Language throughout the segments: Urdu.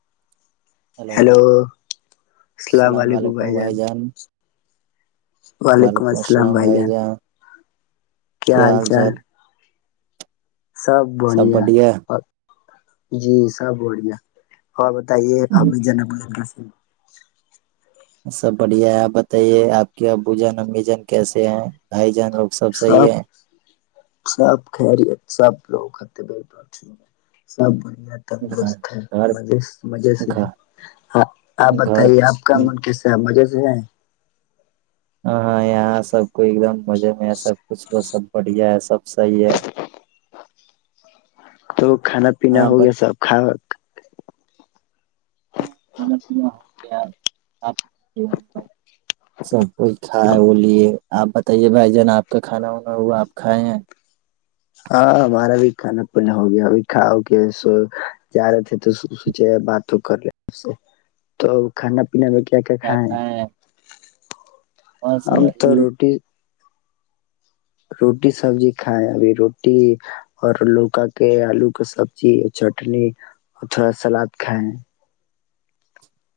[inaudible] ہلو ہیلو اللام علیکم بھائی جان [unintelligible] وعلیکم السلام بھائی جان کیا حال چال سب بڑھیا اور جی سب بڑھیا اور ب [unintelligible] تے ابھی جن ب [unintelligible] ہی [inaudible] سب بڑھیا ہے آپ بتائیے آپ کے ابو جان امی جن کیسے ہیں بھائی جان لوگ صحیح سب ہے سپ خریت [unintelligible] سب لوگ کر ب سب ب [unintelligible] تندرست ہے گھر گھر مز سے مزے سے ہے گھر ہاں آپ گھر بتائیے آپ کا من کیسا ہے مزے سے [unintelligible] ج [unintelligible] ہاں یہاں سب کوئی ایک دم مزے میں ہے سب کچھ سب بڑھیا ہے سب سحیح ہے تو [unintelligible] کھانا پینا ہاں ہو گیا سب کاک [unintelligible] اں کھانا پینا ہو گپ سب کھ کھا ہے وہ لیے آپ بتائیے بھائی جان آپ کا کھانا وا ہوا آپ کھائے ہیں [unintelligible] ہاں ہمارا بھی کھانا پن ہو گیا ا بھی کاؤ کہ جا رہے تھے تو سوچ بات کر ل تو کھانا پنا بک آ کے کیا کائے [unintelligible] کھائے ہیں بس ہم تو وہی روٹی [unintelligible] روٹی سبزی کھائےیں ابھی روٹی اور لوکا کے آلو کا سبزی چٹنی اور تھوڑا سلاد کھائے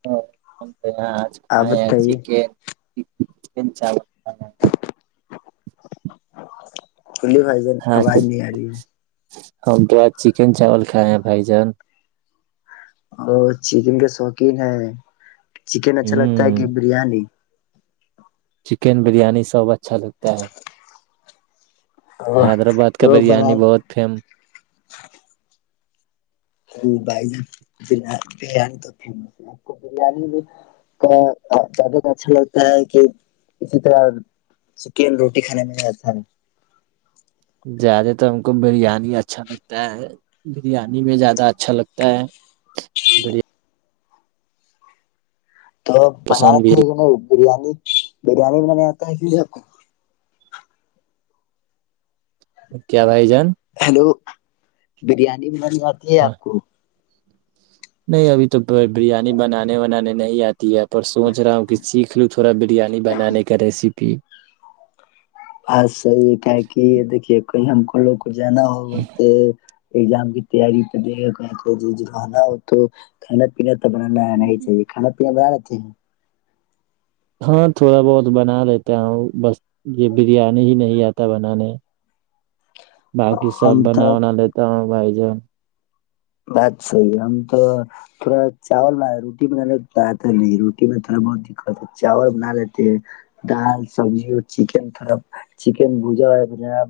ہاں [unintelligible] یہاں آج آپ آ ج بتائیے کے [unintelligible] [unintelligible] بلیے بھائی بن ہاں آواز نہیں آ رہی ہے [unintelligible] ہم کے بعد چکن چاول کھائے ہیں بھائی جان اور چیزن کے شوقین ہے [unintelligible] چکن اچھا لگتا ہے کہ ہ بریانی چکن بریانی سب اچھا لگتا ہے اور حیدرآباد کا تو بنا بریانی بہت فیم بھائی جان بریانی تو فیمس ہے آپ کو بریانی بھی کا زیادہ اچھا لگتا ہے کہ اسی طرح چکن روٹی کھانے میںا ہے [unintelligible] زیادہ تر ہم کو بریانی اچھا لگتا ہے بریانی میں زیادہ اچھا لگتا ہے بری تو بنار پسند تھ بھی گئے ن برییاانی [unintelligible] بریانی بنے آتا ہے پ آ کو [unintelligible] کیا رہائی جا [unintelligible] ہیلو [unintelligible] بریانی ب [unintelligible] تی ہے آپ کو [unintelligible] نہیں ابھی تو بریانی بنانے ونانے نہیں آتی ہے پر سوچ رہا ہوں کہ سیکھ لوں تو تھوڑا بریانی بنانے کا ریسیپی [unintelligible] بس سا یہ کک یہ دیکھیے کہ ہم کووگ [unintelligible] جنا ہوگتےے [unintelligible] ایگزام کی تیاری پے رہنا ہو تو کھانا پینا ب نہیں ج کانا پییا بڑ [unintelligible] ا [inaudible] ہاں تھوڑا بہت بنا دیتا ہوں بس یہ بریانی ہی نہیں آتا بنانے باقی سب ہم بنا تو بنا لیتا ہوں بھائی جان [inaudible] بات صحیح ہم تو تھوڑا چاول بنا روٹی بنانا تو آتا نہیں روٹی میں تھوڑا بہت دقت ہے چاول بنا لیتے ہیں دال سبزی اور چکن تھوڑا چکن بھجاا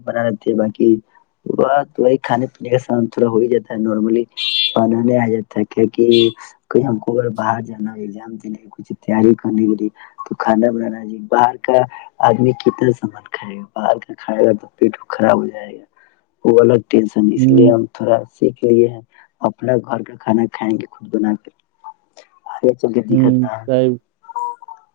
بنا لیتے باقی ب وہی کھانے پینے کا سامان تھوڑا ہو ہی جاتا ہے نارملی [unintelligible] بان نہیں آ جاتا ہے کی کہ کوئی ہم کو اگر باہر جانا ایگام دینے کے کچھ تیاری کرنے کے لیے تو کھانا بنانا جے باہر کا آدمی کتنا سامان کھائے گا باہر کا کھائے گا تو پیٹ خراب ہو جائے گا وہ [unintelligible] ٹینشن اس ہوں لیے ہم تھوڑا [unintelligible] سیکھ لیے ہیں [unintelligible] اپنا گھر کا کھانا کھائیں گے خود بنا کر [unintelligible] ہوں صحب [unintelligible]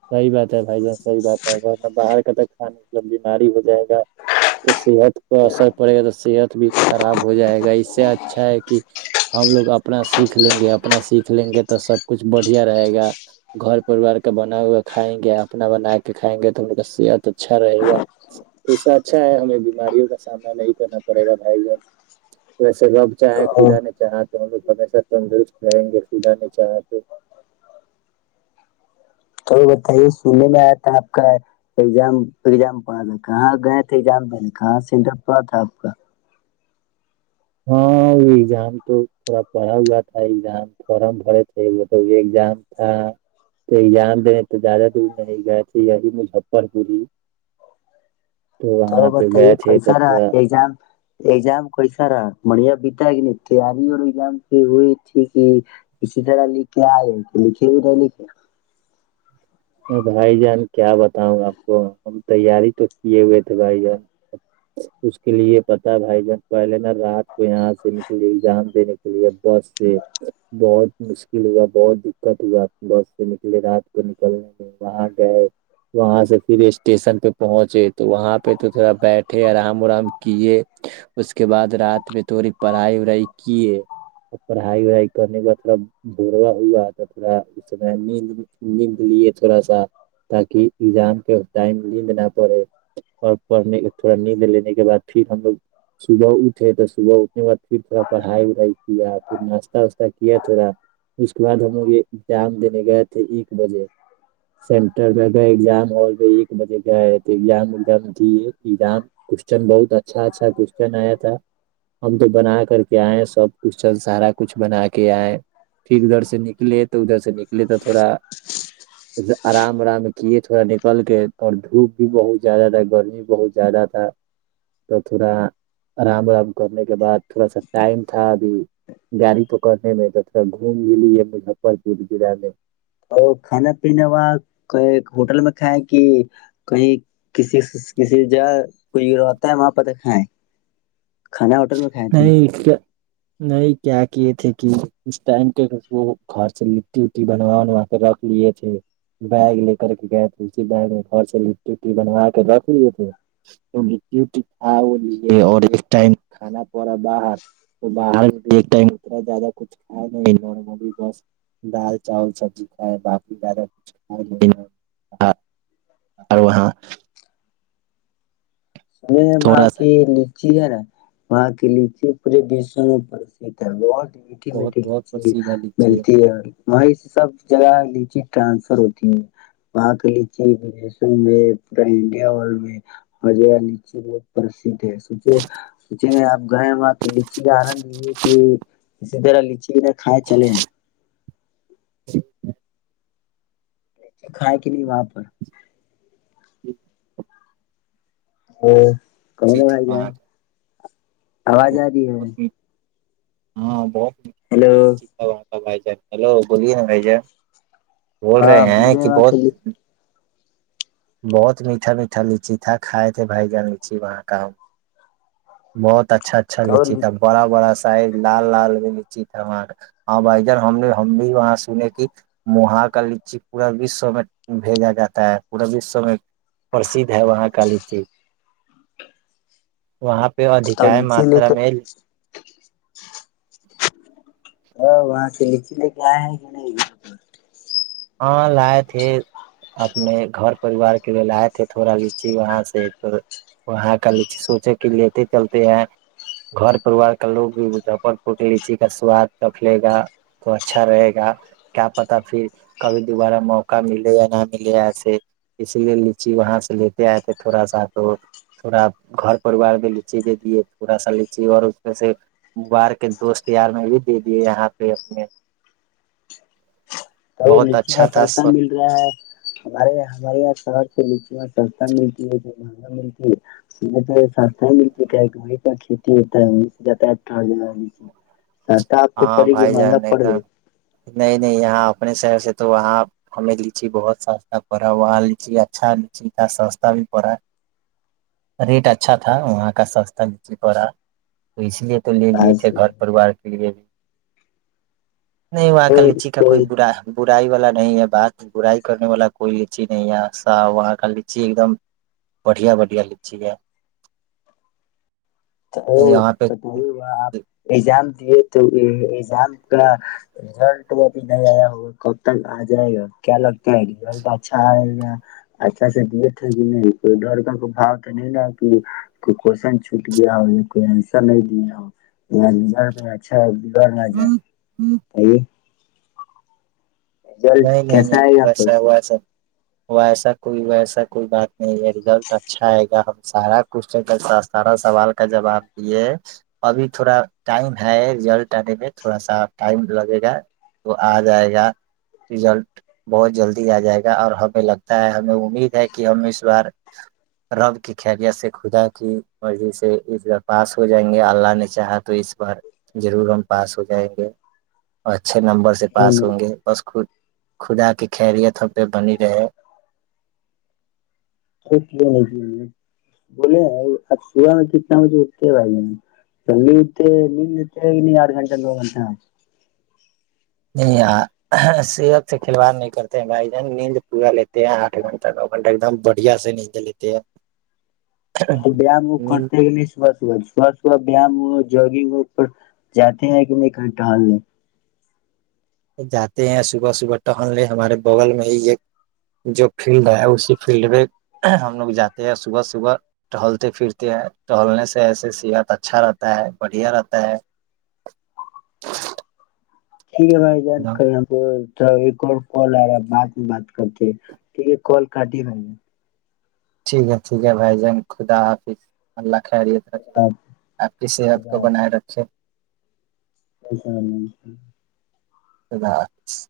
صحی بات ہے بھائی جان صحی بات ہے میں باہر ک تک کھا نہیں [unintelligible] جب بیماری ہو جائے گ [unintelligible] تو صحت پر اثر پڑے گا تو صحت بھی خراب ہو جائے گا اس سے اچھا ہے کہ ہم لوگ اپنا سیکھ لیں گے اپنا سیکھ لیں گے تو سب کچھ [unintelligible] بڑھیا رہے گا گھر پریوار کا بن [unintelligible] ب کھائیں گے اپنا بنا کے کھائیں گے تو ان کا صحت اچھا رہے گا ایسا اچھا ہے ہمیں بیماریوں کا سامنا نہیں کرنا پڑے گا بھائی ج ویسے [unintelligible] چاہائے خدا نے چاہا [unintelligible] تو ہم لوگ ہمیشہ تندرست رہیں گے سد نے چاہا تو [unintelligible] اور بتائیے سننے میں آیا تھا آپ کا ایزام ایزام پڑ کہاں گئے تھے ایگام د کہاں سینٹر پڑا تھا آپ کا [unintelligible] ہاں ایگزام تو تھوڑا پڑا ہوا تھا ایگزام فارم بھرے تھے وہ تو ایگزام تھا تو ایگزام دینے تو زیادہ دور نہیں گئے تھے یہی مظفر پوری [unintelligible] تو وہاں پہ بتائیے گئے تھے کئیسا تو رہا تھوڑا ایزام ایزام کوسا رہا [unintelligible] مڑھیا بتا ہے کہ نہیں تیاری اور ایگزام پ وہی تھی کہ کسی طرح لکھ کے آئے کہ لکھے بھی نہیں لکھے [unintelligible] بھائی جان کیا بتاؤں آپ کو ہم تیاری تو کیے ہوئے تھے بھائی جان اس کے لیے پتا بھائی جان پہلے نا رات کو یہاں سے نکلے ایگزام دینے کے لیے بس سے بہت مشکل ہوا بہت دقت ہوا بس سے نکلی رات کو [unintelligible] وہاں گئے وہاں سے پھر اسٹیشن پہ پہنچے تو وہاں پہ تو تھوڑا بیٹھے آرام ورام کیے اس کے بعد رات میں تھوڑی پڑھائی وڑائی کیے اور پڑھائی وڑائی کرنے بعد تھوڑا بوروا ہوا تھا تھوڑا اس نیند ند [unintelligible] اس لیے تھوڑا سا [unintelligible] تاکہ ایگزام کے ٹائم نیند نہ پڑے اور پڑھنے تھوڑا نیند لینے کے بعد پھر ہم لوگ صبح اٹھے تو صبح اٹھنے کے بعد پھر تھوڑا پڑھائی وڑائی کیا پھر ناشتہ واشہ کیا تھوڑا اس کے بعد ہم لوگ یہ ایگزام دینے گئے تھے ایک بجے [unintelligible] سینٹر میں گئے ایگزام ہال میں ایک بجے گئے [unintelligible] زامام کوشچن بہت اچھا اچھا کوچن آیا تھا ہم تو بنا کر کے آئے سب کون سارا کچھ بنا کے آئے پھر ادھر سے نکلے تو ادھر سے نکلے تو تھوڑا [unintelligible] آرام آرام کیے تھے [unintelligible] تھوڑا نکل کے اور دھوپ بھی بہت زیادہ تھا گرمی بہت زیادہ تھا تو تھوڑا آرام ورام کرنے کے بعد [unintelligible] تھوڑا سا ٹائم تھا [unintelligible] ا گاڑی تو کرنے میں ج تھا گھوم لی ہے مجفر پور جلع میں [unintelligible] تو کھانا پینا وہاں ہوٹل میں کھائیں کہ کہیں کسی کسی جگہ کوئی ہوتا ہے وہاں پہ کھیں [unintelligible] کھانا ہوٹل میں کھائے تھے [unintelligible] نہیں کیا نہیں کیا کہ یہ تھے کہ اس ٹائم کے وہ گھر سے لٹی وٹی بنوا بنوا کے رکھ لیے تھے بیگ لے کر کے گئے تھے اسی بیگ میں گھر سے لٹی و بنوا کے رکھ لیے تھے تو لٹی کھا وہ لیے اور اس ٹائم [unintelligible] کھانا پڑ رہا باہر تو باہر د اتنا زیادہ کچھ کھیا نہیں نارملی بس دال چاول سبزی کھائے باقی زیادہ کچھ کھائے نہیں وہاں [unintelligible] س با تھوڑا سا کہی لی [unintelligible] جی ہے نا وہاں کی لیچی پورےشو میں پرسھ ہے [unintelligible] میٹٹی بہت میٹیھی بہت پر لیچی سیدھا لیجیے ملتی ہے [unintelligible] وہیں سے سب جگہ لیچی ٹرانسفر ہوتی ہے وہاں کی لیچیدیشوں میں پورا انڈیا میں ہو ج [unintelligible] بہت پرسھ ہے سوچے سوچے آپ گئے وہاں تو لچی کا آنند لیجے کہ اسی طرح لچی ن کھائے چلے ہیں کھائے کے لیے وہاں پر ہ کون آ سیکھا ج وہاں آواز آ رہی ہے ہاں بہت ہیلو بھائیا ہیلو بولیے نا بھائی جا بول رہے ہاں ہیں بولے کہ وہاں بہت کے لی- بہت میٹھا میٹھا لچی تھا کھائے تھے بھائی جان لچی وہاں کا ہم بہت [inaudible] اچھا اچھا لچ تو ہے بڑا بڑا سائ لال لال بھی لچی تھا وہاں کا ہاں بھائی جان ہم نے ہم بھی وہاں سنے کہ مہا کا لچی پورا وشو میں بھیجا جاتا ہے پورے وشو میں پرسدھ ہے وہاں کاالیچی وہاں پہ ادھک تو ہے لچی لے ماترا کے میں تو وہاں سے لچی لے کے آئے ہیں کہ نہیں ہاں لائے تھے اپنے گھر پریوار کے لیے لائے تھے تھوڑا لچی وہاں سے تو وہاں کا لچی سوچے کہ لیتے چلتے ہیں گھر پریوار کا لوگ بھی مجفر پور کے لچی کا سواد کفلے گا تو اچھا رہے گا کیا پتا پھر کبھی دوبارہ موقع ملے یا نہ ملے ایسے اسی لیے لچی وہاں سے لیتے آئے تھے تھوڑا سا تو تھوڑا گھر پریوار بھی لچی دے دیے تھوڑا سا لچی اور اس میں سے باہار کے دوست یار میں بھی دے دیے یہاں پہ اپنے تو بہت لچی اچھا کاا تھا سسہ سب۔ مل رہا ہے ہمارے ہمارے یہاں شہر سےچی سستہ ملتی با ملتی ہے س تو سستہ ملتی کیا ہے گاڑ کا کھیتی ہوتا ہے ان سے جات اور جگہے ہاں بھائی جان ایک دم نہیں نہیں یہاں آپ اپنے شہر سے تو وہاں ہمیں لیچی بہت سستا پڑا وہاں لیچی اچھا لیچی تھا سستا بھی پڑا ریٹ اچھا تھا وہاں کا سستا لیچی پڑا تو اس لیے تو لے لیے تھے بس گھر تو پرریوار کے لیے بھی نہیں وہاں کا ل لیچی اس کا کوئی کو برا برائی والا [unintelligible] نہیں ہے بات برائی کرنے والا کوئی اچی نہیں ہےا وہاں کا لچی ایک دم بڑھیا بڑھیا لچی ہے تو یہاں پہ بتائیے ہوا آپ ایگزام دیے تھے ایزام کا رزلٹ ابھی نہیں آیا ہوگا کب تک آ جائے گا کیا لگتا ہے رزلٹ اچھا آئے گا اچھا سے دیے تھے کہ نہیں کوئی ڈر کا کوئی بھاؤ تو نہیں نا کہ کوئی کوشن چ گیا ہو کوئیسر نہیں دیا ہو اچھا [unintelligible] جائے رزلٹ نہیں نہیں کیسا نہیں آئے گا ویسا وسا و ایسا کوئی ویسا کوئی بات نہیں ہے رزلٹ اچھا آئے گا ہم سارا کون سارا سوال کا جواب دیے ابھی تھوڑا ٹائم ہے رزلٹ آنے میں تھوڑا سا ٹائم لگے گا تو آ جائے گا رزلٹ بہت جلدی آ جائے گا اور ہمیں لگتا ہے ہمیں امید ہے کہ ہم اس بار رب کی خیفیت سے خدا کی مرضی سے اس بار پاس ہو جائیں گے اللہ نے چاہا تو اس بار ضرور ہم پاس ہو جائیں گے اچھے نمبر سے پاس ہوں گے [unintelligible] خدا کی خیریت ہو پہ بنی رہے ک نہیں بولے اب صبح میں کتنا بجے اٹتے ہیں بھائی جلدی اٹھتے مل لیتے ہیں کہ نہیں آٹھ گھنٹہ دو گھنٹہ یہ صحت سے کھلواڑ نہیں کرتےائی نیند پورا لیتے ہیں آٹھ گھنٹہ نو گھنٹہ ایک دم بڑھیا سے نیند لیتے ہیں تو بیام وہ کرتے نیند کہ نہیں ساص ہوا شاص ہوا بیام ہو جوگ پر جاتے ہیں کہ نہیں کہ ٹہالنے جاتے ہیں صبح صبح ٹہلنے ہمارے بغل میں ہی ایک جو فیلڈ ہے اسی فیلڈ میں ہم لوگ جاتے ہیں صبح صبح ٹہلتے پھرتے ہیں ٹہلنے سے ایسے صحت اچھا رہتا ہے بڑھیا رہتا ہے ٹھیک ہے بھائی جان کرنا کو تو ایک کال آا بات میں بات کرتی ٹیک ہے کال کاٹی میں نے ٹھیک ہے ٹھیک ہے بھائی جان خدا حافظ اللہ خیریت رکھے آپ۔ آپ کی صحت کو بنائے رکھے جس خدا حافظ